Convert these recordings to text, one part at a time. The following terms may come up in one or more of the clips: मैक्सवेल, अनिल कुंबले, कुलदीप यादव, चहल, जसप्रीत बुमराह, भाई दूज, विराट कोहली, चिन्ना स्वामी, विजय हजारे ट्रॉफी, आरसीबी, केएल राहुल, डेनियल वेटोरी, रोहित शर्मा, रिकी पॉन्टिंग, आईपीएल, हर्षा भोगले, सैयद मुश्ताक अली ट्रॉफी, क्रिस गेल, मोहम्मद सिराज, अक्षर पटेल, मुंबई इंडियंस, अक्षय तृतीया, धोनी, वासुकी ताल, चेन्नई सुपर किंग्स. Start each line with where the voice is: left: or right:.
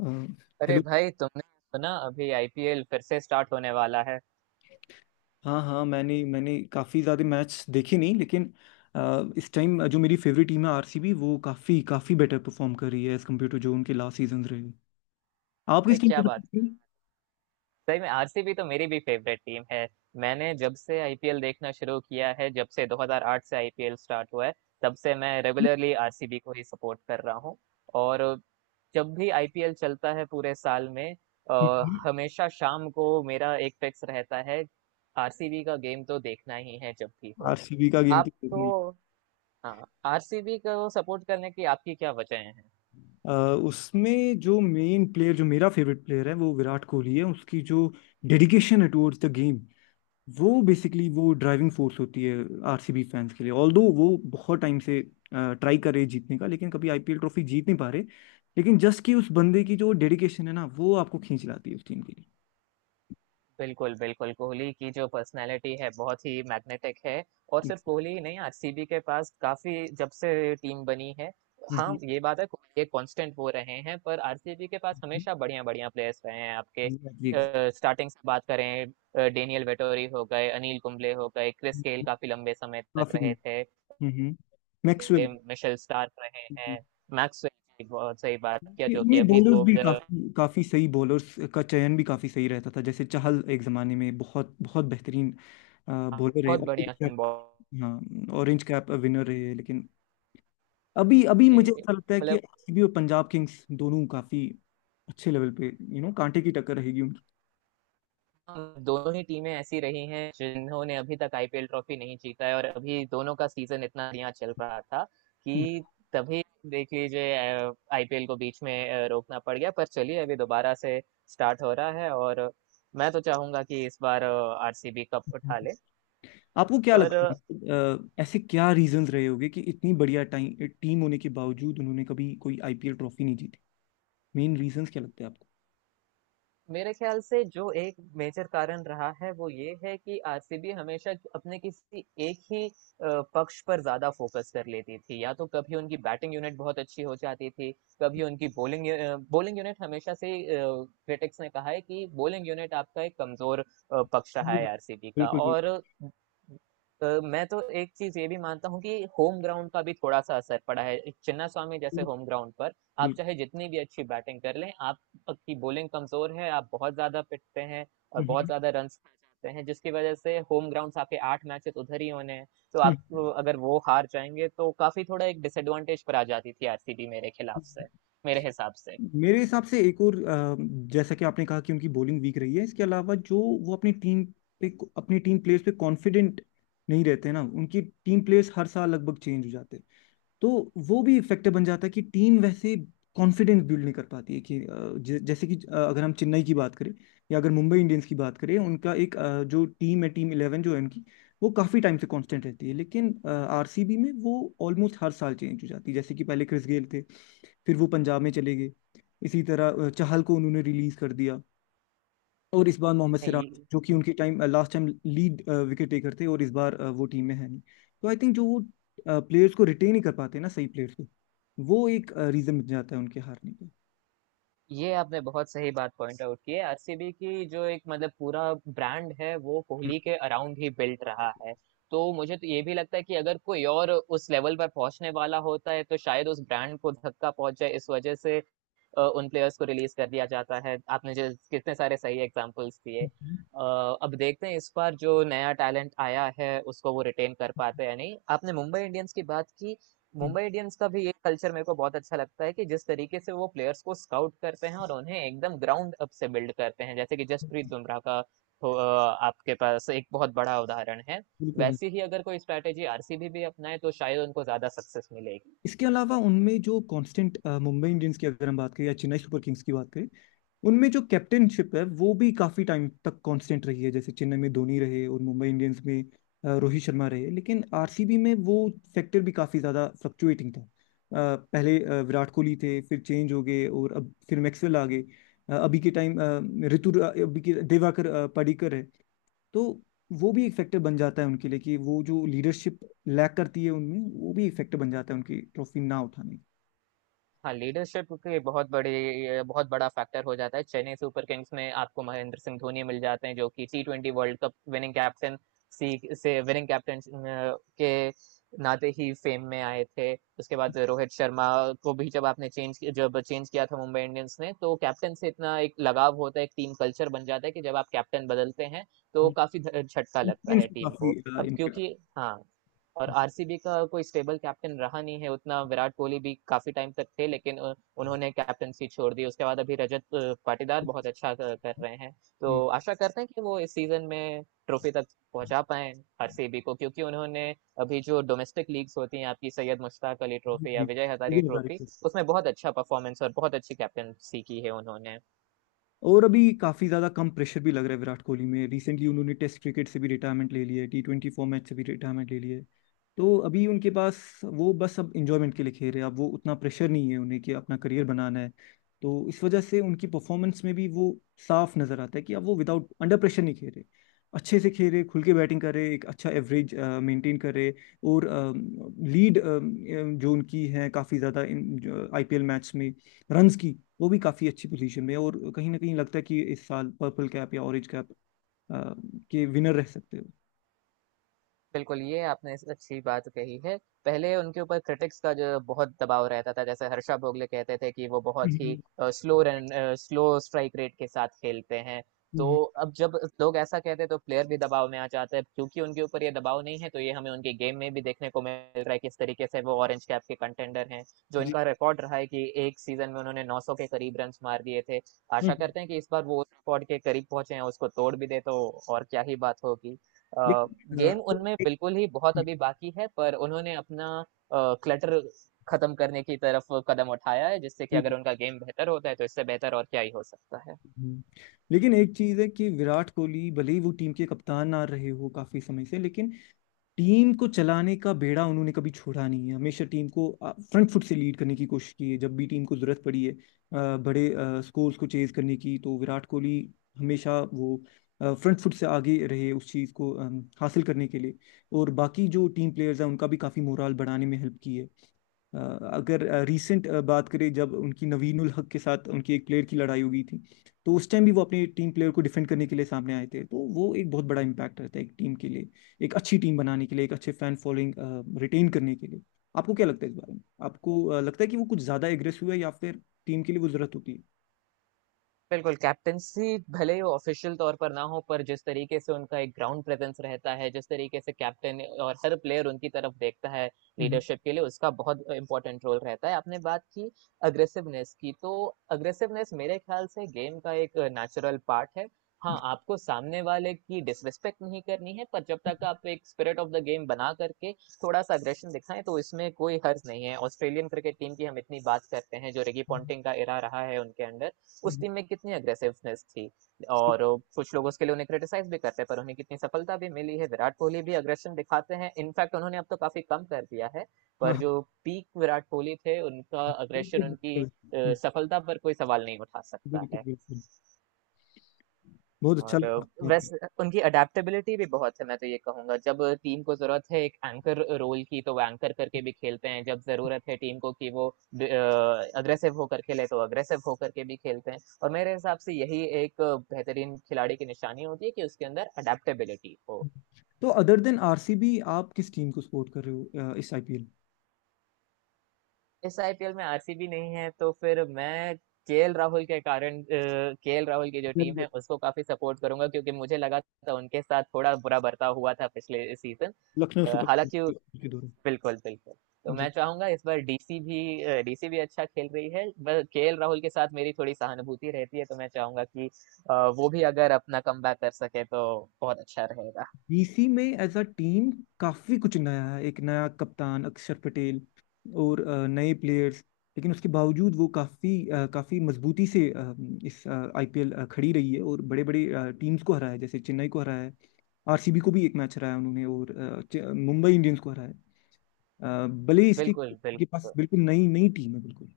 left: अ,
right: अरे
left: हेलो।
right: भाई तुमने सुना अभी आईपीएल फिर से स्टार्ट होने वाला है।
left: हाँ हाँ, मैंने मैंने काफ़ी ज़्यादा मैच देखे नहीं लेकिन इस टाइम जो मेरी फेवरेट टीम है आरसीबी, वो काफ़ी काफ़ी बेटर परफॉर्म कर रही है एज़ कम्पेयर टू जो उनके लास्ट सीजन रहे। आप
right: अरे
left: किस टीम
right: क्या
left: को
right: बात।
left: सपोर्ट?
right: सही में आरसीबी तो मेरी भी फेवरेट टीम है। मैंने जब से आईपीएल देखना शुरू किया है, जब से 2008 से आईपीएल स्टार्ट हुआ है, तब से मैं रेगुलरली आरसीबी को ही सपोर्ट कर रहा हूँ। और जब भी आईपीएल चलता है पूरे साल में, हमेशा शाम को मेरा एक फिक्स रहता है, आरसीबी का गेम तो देखना ही है जब भी हो।
left: आरसीबी का गेम तो
right: आप
left: देखना ही।
right: तो, हाँ, आरसीबी को सपोर्ट करने की आपकी क्या वजह है?
left: अ, उसमें जो मेन प्लेयर, जो मेरा फेवरेट प्लेयर है, वो विराट कोहली है। उसकी जो डेडिकेशन है टुवर्ड्स द गेम, वो बेसिकली वो ड्राइविंग फोर्स होती है आरसीबी फैंस के लिए। ऑल्दो वो बहुत टाइम से ट्राई कर रहे हैं जीतने का, लेकिन कभी आईपीएल ट्रॉफी जीत नहीं पा रहे। लेकिन जस्ट कि उस बंदे की जो डेडिकेशन है ना, वो आपको खींच लाती है उस टीम के लिए।
right: बिल्कुल, बिल्कुल। कोहली की जो पर्सनैलिटी है बहुत ही मैग्नेटिक है, और
left: हम्म,
right: सिर्फ़ कोहली ही नहीं, आरसीबी के पास काफ़ी, जब से टीम बनी है। हाँ,
left: हम्म,
right: ये बात है, कोहली एक कांस्टेंट वो रहे हैं, पर आरसीबी के पास
left: हम्म,
right: हमेशा बढ़िया-बढ़िया प्लेयर्स रहे हैं। आपके
left: exactly।
right: स्टार्टिंग से बात करें, डेनियल वेटोरी हो गए, अनिल कुंबले हो गए, क्रिस गेल काफ़ी लंबे समय तक
left: काफी।
right: रहे थे,
left: हम्म।
right: ए,
left: मैक्सवेल।
right: मिशेल स्टार्क रहे हैं। मैक्सवेल की बहुत सही बात किया,
left: ये
right: जो कि
left: ये
right: अभी
left: बॉलर्स
right: तो
left: भी,
right: बहुत
left: काफी काफी सही बॉलर्स का चयन भी काफी सही रहता था। जैसे चहल एक जमाने में बहुत बहुत बेहतरीन बॉलर रहे
right: बढ़िया
left: और, हाँ, ऑरेंज कैप विनर रहे। लेकिन अभी अभी
right: जी,
left: मुझे
right: जी।
left: ऐसा लगता है कि
right: मतलब,
left: आरसीबी और पंजाब किंग्स दोनों काफी अच्छे लेवल पे, यू नो, कांटे की टक्कर रहेगी उनकी।
right: दोनों ही टीमें ऐसी रही हैं जिन्होंने अभी तक आईपीएल ट्रॉफी नहीं जीता है, और अभी दोनों का सीजन इतना बढ़िया चल रहा था कि तभी देख लीजिए, आईपीएल को बीच में रोकना पड़ गया। पर चलिए, अभी दोबारा से स्टार्ट हो रहा है, और मैं तो चाहूंगा कि इस बार आरसीबी कप उठा
left: हम्म।
right: ले।
left: आपको क्या
right: पर
left: लगता है, ऐसे क्या रीजंस रहे होंगे कि इतनी बढ़िया टाइम टीम होने के बावजूद उन्होंने कभी कोई आईपीएल ट्रॉफी नहीं जीती? मेन रीजंस क्या लगते हैं आपको?
right: मेरे ख्याल से जो एक मेजर कारण रहा है, वो ये है कि आरसीबी हमेशा अपने किसी एक ही पक्ष पर ज्यादा फोकस कर लेती थी। या तो कभी उनकी बैटिंग यूनिट बहुत अच्छी हो जाती थी, कभी उनकी बॉलिंग। बॉलिंग यूनिट हमेशा से क्रिटिक्स ने कहा है कि बॉलिंग यूनिट आपका एक कमजोर पक्ष रहा है आरसीबी का।
left: बिल्कुल बिल्कुल
right: और मैं तो एक चीज ये भी मानता हूँ कि होम ग्राउंड का भी थोड़ा सा असर पड़ा है। चिन्ना स्वामी जैसे होम ग्राउंड पर आप
left: बिल्कुल।
right: चाहे जितनी भी अच्छी बैटिंग कर लें, आप की बॉलिंग कमजोर है, आप बहुत ज्यादा पिटते हैं, और बहुत
left: हम्म,
right: ज्यादा रन खा जाते हैं। जिसकी वजह से, होम ग्राउंड आपके 8 मैचेस उधर ही होने हैं, तो आप तो
left: हम्म,
right: अगर वो हार जाएंगे तो काफी, थोड़ा एक डिसएडवांटेज पर आ जाती थी आरसीबी, मेरे खिलाफ से, मेरे हिसाब से।
left: मेरे हिसाब से एक और, जैसा कि आपने कहा कि उनकी बॉलिंग वीक रही है, इसके अलावा जो वो अपनी टीम पे, अपनी टीम प्लेयर्स पे कॉन्फिडेंट नहीं रहते ना। उनकी टीम प्लेयर्स हर साल लगभग चेंज हो जाते हैं तो वो भी फैक्टर बन जाता है कि टीम वैसे कॉन्फिडेंस बिल्ड नहीं कर पाती है कि जैसे कि अगर हम चेन्नई की बात करें, या अगर मुंबई इंडियंस की बात करें, उनका एक जो टीम है, टीम 11 जो है उनकी, वो काफ़ी टाइम से कांस्टेंट रहती है। लेकिन आरसीबी में वो ऑलमोस्ट हर साल चेंज हो जाती है। जैसे कि पहले क्रिस गेल थे, फिर वो पंजाब में चले गए। इसी तरह चहल को उन्होंने रिलीज कर दिया। और इस बार मोहम्मद
right: ये
left: सिराज, जो कि उनके time last time lead wicket taker थे, और इस बार वो टीम में है नहीं। तो आई थिंक जो वो प्लेयर्स को रिटेन ही कर पाते हैं ना, सही प्लेयर्स को, वो एक रीजन बन जाता है उनके हारने का।
right: ये आपने बहुत सही बात पॉइंट आउट की है। आरसीबी की जो एक, मतलब, पूरा ब्रांड है, वो कोहली के अराउंड ही बिल्ट रहा है। तो मुझे तो ये भी लगता है कि अगर कोई और उस लेवल पर पहुंचने वाला होता है तो शायद उस ब्रांड को धक्का पहुंच जाए। इस वजह से उन प्लेयर्स को रिलीज कर दिया जाता है। आपने जो कितने सारे सही एग्जांपल्स दिए,
left: हम्म,
right: अब देखते हैं इस बार जो नया टैलेंट आया है उसको वो रिटेन कर पाते हैं या नहीं। आपने मुंबई इंडियंस की बात की,
left: हम्म,
right: मुंबई इंडियंस का भी ये कल्चर मेरे को बहुत अच्छा लगता है कि जिस तरीके से वो प्लेयर्स को स्काउट करते हैं और उन्हें एकदम ग्राउंड अप से बिल्ड करते हैं। जैसे कि जसप्रीत बुमराह का आपके पास एक बहुत बड़ा उदाहरण है।
left: बिल्कुल।
right: वैसी ही अगर कोई स्ट्रैटेजी आरसीबी भी अपनाए तो शायद उनको ज्यादा सक्सेस मिलेगी।
left: इसके अलावा उनमें जो कांस्टेंट, मुंबई इंडियंस की अगर हम बात करें या चेन्नई सुपर किंग्स की बात करें, उनमें जो कैप्टनशिप है वो भी काफी टाइम तक कांस्टेंट रही है। जैसे चेन्नई में धोनी रहे और मुंबई इंडियंस में रोहित शर्मा रहे। लेकिन आरसीबी में वो फैक्टर भी काफी ज्यादा फ्लक्चुएटिंग था। पहले विराट कोहली थे, फिर चेंज हो गए और अब फिर मैक्सवेल आ गए। अभी के टाइम ऋतु अभी के दिवाकर पडिक्कर है। तो वो भी एक फैक्टर बन जाता है उनके लिए कि वो जो लीडरशिप लैक करती है उनमें, वो भी एक फैक्टर बन जाता है उनकी ट्रॉफी ना उठाने का।
right: हाँ, लीडरशिप के बहुत बड़े, ये बहुत बड़ा फैक्टर हो जाता है। चेन्नई सुपर किंग्स में आपको महेंद्र सिंह धोनी मिल जाते हैं, जो कि टी20 वर्ल्ड कप विनिंग कैप्टन, सी से विनिंग कैप्टन के नाते ही फेम में आए थे। उसके बाद रोहित शर्मा को भी जब आपने चेंज किया था मुंबई इंडियंस ने, तो कैप्टन से इतना एक लगाव होता है, एक टीम कल्चर बन जाता है कि जब आप कैप्टन बदलते हैं, तो
left: हम्म।
right: काफी झटका लगता
left: Confidence
right: है
left: पे
right: टीम
left: काफी
right: को। अब
left: इम्पैक्ट।
right: क्योंकि, हाँ, और आरसीबी का कोई स्टेबल कैप्टन रहा नहीं है उतना। विराट कोहली भी काफी टाइम तक थे, लेकिन उन्होंने कैप्टनसी छोड़ दी। उसके बाद अभी रजत पाटीदार बहुत अच्छा कर रहे हैं। तो आशा करते हैं कि वो इस सीजन में ट्रॉफी तक पहुंचा पाए आरसीबी को, क्योंकि उन्होंने अभी जो डोमेस्टिक लीग्स होती हैं आपकी, सैयद मुश्ताक अली ट्रॉफी या
left: जी,
right: विजय हजारे
left: ये बात
right: ट्रॉफी,
left: है।
right: उसमें बहुत अच्छा परफॉर्मेंस और बहुत अच्छी कैप्टनसी की है उन्होंने।
left: और अभी काफी ज्यादा कम प्रेशर भी लग रहा है विराट कोहली में। रिसेंटली उन्होंने टेस्ट क्रिकेट से भी रिटायरमेंट ले लिया है, टी 20 फॉर्मेट से भी रिटायरमेंट ले लिया है। तो अभी उनके पास, वो बस अब इंजॉयमेंट के लिए खेल रहे हैं। अब वो उतना प्रेशर नहीं है उन्हें कि अपना करियर बनाना है। तो इस वजह से उनकी परफॉर्मेंस में भी वो साफ नजर आता है कि अब वो विदाउट अंडर प्रेशर नहीं खेल रहे, अच्छे से खेल रहे, खुल के बैटिंग कर रहे, एक अच्छा एवरेज मेंटेन कर रहे। और लीड जो उनकी है काफ़ी ज़्यादा इन आईपीएल मैच में रन्स की, वो भी काफ़ी अच्छी पोजीशन में है। और कहीं ना कहीं लगता है कि इस साल पर्पल कैप या ऑरेंज कैप आ, के विनर रह सकते हो।
right: बिल्कुल, ये आपने इस अच्छी बात कही है। पहले उनके ऊपर क्रिटिक्स का जो बहुत दबाव रहता था, जैसे हर्षा भोगले कहते थे कि वो बहुत ही
left: हम्म,
right: स्लो स्ट्राइक रेट के साथ खेलते हैं। तो
left: हम्म,
right: अब जब लोग ऐसा कहते हैं तो प्लेयर भी दबाव में आ जाते हैं। क्योंकि उनके ऊपर ये दबाव नहीं है तो ये हमें उनके गेम में भी देखने को मिल रहा है, किस तरीके से वो ऑरेंज कैप के कंटेंडर हैं। जो
left: जी,
right: इनका रिकॉर्ड रहा है कि 1 सीज़न में उन्होंने 900 के करीब रन्स मार दिए थे। आशा
left: हम्म।
right: करते हैं कि इस बार वो उस रिकॉर्ड के करीब पहुँचे हैं, उसको तोड़ भी दें तो और क्या ही बात होगी। अ,
left: लेकिन अ,
right: गेम उनमें
left: एक-
right: बिल्कुल ही बहुत अभी बाकी है, पर उन्होंने अपना क्लटर खत्म करने की तरफ कदम उठाया है, जिससे कि
left: जी,
right: अगर उनका गेम बेहतर होता है तो इससे बेहतर और क्या ही हो सकता है।
left: हम्म। लेकिन एक चीज है कि विराट कोहली भले ही वो टीम के कप्तान ना रहे हो काफी समय से, लेकिन टीम को चलाने का बेड़ा उन्होंने कभी छोड़ा नहीं है। हमेशा टीम को फ्रंट फुट से लीड करने की कोशिश की है, जब भी टीम को जरूरत पड़ी है बड़े स्कोर्स को चेज करने की, तो विराट कोहली हमेशा वो फ्रंट फुट से आगे रहे उस चीज़ को हासिल करने के लिए। और बाकी जो टीम प्लेयर्स हैं उनका भी काफ़ी मोराल बढ़ाने में हेल्प की है। अ, अगर रीसेंट बात करें, जब उनकी नवीनुल हक के साथ उनकी एक प्लेयर की लड़ाई हो गई थी, तो उस टाइम भी वो अपनी टीम प्लेयर को डिफेंड करने के लिए सामने आए थे। तो वो एक बहुत बड़ा इम्पैक्ट रहता है एक टीम के लिए, एक अच्छी टीम बनाने के लिए, एक अच्छे फैन फॉलोइंग रिटेन करने के लिए। आपको क्या लगता है इस बारे में? आपको लगता है कि वो कुछ ज्यादा एग्रेसिव है या फिर टीम के लिए वो जरूरत होती है?
right: बिल्कुल, कैप्टेंसी भले ही ऑफिशियल तौर पर ना हो, पर जिस तरीके से उनका एक ग्राउंड प्रेजेंस रहता है, जिस तरीके से कैप्टन और हर प्लेयर उनकी तरफ देखता है लीडरशिप के लिए, उसका बहुत इंपॉर्टेंट रोल रहता है। आपने बात की अग्रेसिवनेस की, तो अग्रेसिवनेस मेरे ख्याल से गेम का एक नेचुरल पार्ट है। हाँ, आपको सामने वाले की डिसरिस्पेक्ट नहीं करनी है, पर जब तक आप एक स्पिरिट ऑफ द गेम बना करके थोड़ा सा अग्रेशन दिखाएं तो इसमें कोई हर्ज नहीं है। ऑस्ट्रेलियन क्रिकेट टीम की हम इतनी बात करते हैं, जो रिकी पॉन्टिंग का इरा रहा है उनके अंडर, उस टीम में कितनी अग्रेसिवनेस थी, और कुछ लोग उसके लिए उन्हें क्रिटिसाइज भी करते हैं, पर उन्हें कितनी सफलता भी मिली है। विराट कोहली भी अग्रेशन दिखाते हैं, इनफैक्ट उन्होंने अब तो काफी कम कर दिया है,
left: हाँ
right: पर
left: हाँ,
right: जो पीक विराट कोहली थे, उनका अग्रेशन,
left: बिल्कुल
right: उनकी सफलता पर कोई सवाल नहीं उठा सकता
left: बिल्कुल
right: है।
left: बिल्कुल। बहुत अच्छा
right: और
left: लगा आपसे बात करके।
right: वैसे उनकी अडेप्टेबिलिटी भी बहुत है। मैं तो ये कहूंगा, जब टीम को जरूरत है एक एंकर रोल की तो वो एंकर करके भी खेलते हैं, जब जरूरत है टीम को कि वो अग्रेसिव होकर खेले तो अग्रेसिव होकर के भी खेलते हैं। और मेरे हिसाब से यही एक बेहतरीन खिलाड़ी की निशानी होती है कि उसके अंदर अडेप्टेबिलिटी हो।
left: तो अदर देन आरसीबी, आप किस टीम को सपोर्ट कर रहे हो इस आईपीएल?
right: इस आईपीएल में आरसीबी नहीं है तो फिर मैं केएल राहुल के कारण, केएल राहुल की जो
left: वेरी
right: टीम है
left: गुड।
right: उसको काफी सपोर्ट करूंगा, क्योंकि मुझे लगा था उनके साथ थोड़ा बुरा बर्ताव हुआ था पिछले सीजन।
left: लखनऊ सुपर
right: हालांकि,
left: किंग्स के दौरान।
right: बिल्कुल, बिल्कुल। तो मैं
left: जी।
right: चाहूंगा, इस बार डीसी भी अच्छा खेल रही है, बस केएल राहुल के साथ मेरी थोड़ी सहानुभूति रहती है, तो मैं चाहूंगा कि वो भी अगर अपना कमबैक कर सके तो बहुत अच्छा रहेगा।
left: बीसी में एज अ टीम काफी कुछ नया है। एक नया कप्तान अक्षर पटेल और नए प्लेयर्स। लेकिन उसके बावजूद वो काफी काफी मजबूती से इस आईपीएल खड़ी रही है, और बड़े बड़े टीम्स को हराया है। जैसे चेन्नई को हराया है, आरसीबी को भी एक मैच हराया उन्होंने, और मुंबई इंडियंस को हराया है। भले इसके
right: बिल्कुल,
left: के पास
right: बिल्कुल।
left: बिल्कुल नई नई टीम है। बिल्कुल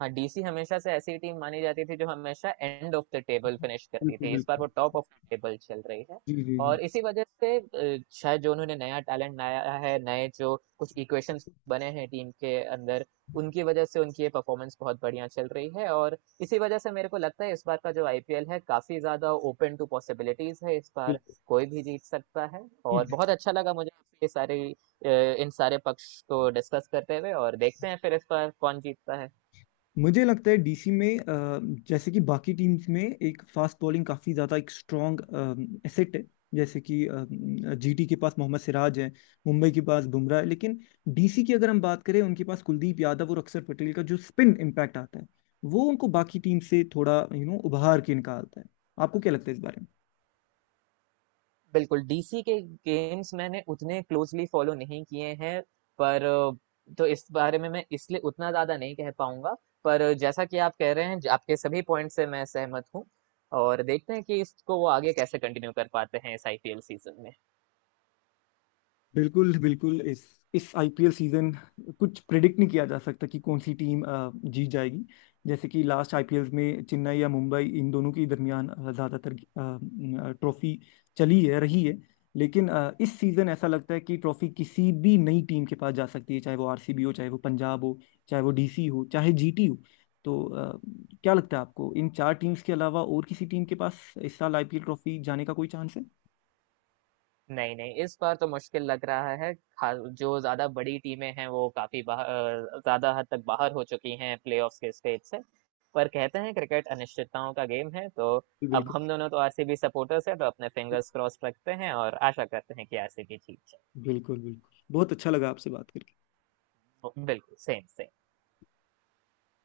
right: हाँ, डीसी हमेशा से ऐसी टीम मानी जाती थी जो हमेशा end of the table finish करती
left: बिल्कुल
right: थी, इस बार वो
left: बिल्कुल।
right: टॉप ऑफ द टेबल चल रही है।
left: जी जी जी।
right: और इसी वजह से शायद जो उन्होंने नया टैलेंट लाया है, नए जो कुछ इक्वेशंस बने हैं टीम के अंदर, उनकी वजह से उनकी ये परफॉर्मेंस बहुत बढ़िया चल रही है। और इसी वजह से मेरे को लगता है इस बार का जो आईपीएल है, काफी ज्यादा ओपन टू पॉसिबिलिटीज है इस बार, कोई भी जीत सकता है। और
left: बिल्कुल।
right: बहुत अच्छा लगा मुझे ये सारे, इन सारे पक्ष को डिस्कस करते हुए, और देखते हैं फिर इस बार कौन जीतता है।
left: मुझे लगता है डीसी में, जैसे कि बाकी टीम्स में एक फास्ट बॉलिंग काफ़ी ज़्यादा एक स्ट्रॉन्ग एसेट है। जैसे कि जीटी के पास मोहम्मद सिराज है, मुंबई के पास बुमराह है। लेकिन डीसी की अगर हम बात करें, उनके पास कुलदीप यादव और अक्षर पटेल का जो स्पिन इम्पैक्ट आता है, वो उनको बाकी टीम से थोड़ा, यू नो, उभार के निकालता है। आपको क्या लगता है इस बारे में?
right: बिल्कुल, डीसी के गेम्स मैंने उतने क्लोजली फॉलो नहीं किए हैं, पर अ, तो इस बारे में मैं इसलिए उतना ज्यादा नहीं कह पाऊंगा, पर जैसा कि आप कह रहे हैं, आपके सभी पॉइंट से मैं सहमत हूँ, और देखते हैं कि इसको वो आगे कैसे कंटिन्यू कर पाते हैं इस आईपीएल सीजन में।
left: बिल्कुल बिल्कुल। इस आईपीएल सीजन कुछ प्रिडिक्ट नहीं किया जा सकता कि कौन सी टीम जीत जाएगी। जैसे कि लास्ट आईपीएल में चेन्नई या मुंबई, इन दोनों के दरमियान ज्यादातर ट्रॉफी चली है रही है। लेकिन इस सीजन ऐसा लगता है कि ट्रॉफी किसी भी नई टीम के पास जा सकती है, चाहे वो आरसीबी हो, चाहे वो पंजाब हो, चाहे वो डीसी हो, चाहे जीटी हो। तो क्या लगता है आपको इन चार टीम्स के अलावा और किसी टीम के पास इस साल आईपीएल ट्रॉफी जाने का कोई चांस है?
right: नहीं, नहीं, इस बार तो मुश्किल लग रहा है। खा- जो ज्यादा बड़ी टीमें हैं वो काफी बाहर, ज्यादा हद तक बाहर हो चुकी हैं प्लेऑफ्स के स्टेज से। पर कहते हैं क्रिकेट अनिश्चितताओं का गेम है, तो अब
left: बिल्कुल
right: हम दोनों तो आरसीबी सपोर्टर्स हैं, तो अपने फिंगर्स क्रॉस रखते हैं और आशा करते हैं कि आरसीबी जीत
left: बिल्कुल बिल्कुल। बहुत अच्छा लगा आपसे बात करके।
right: जाए। बिल्कुल, सेम सेम।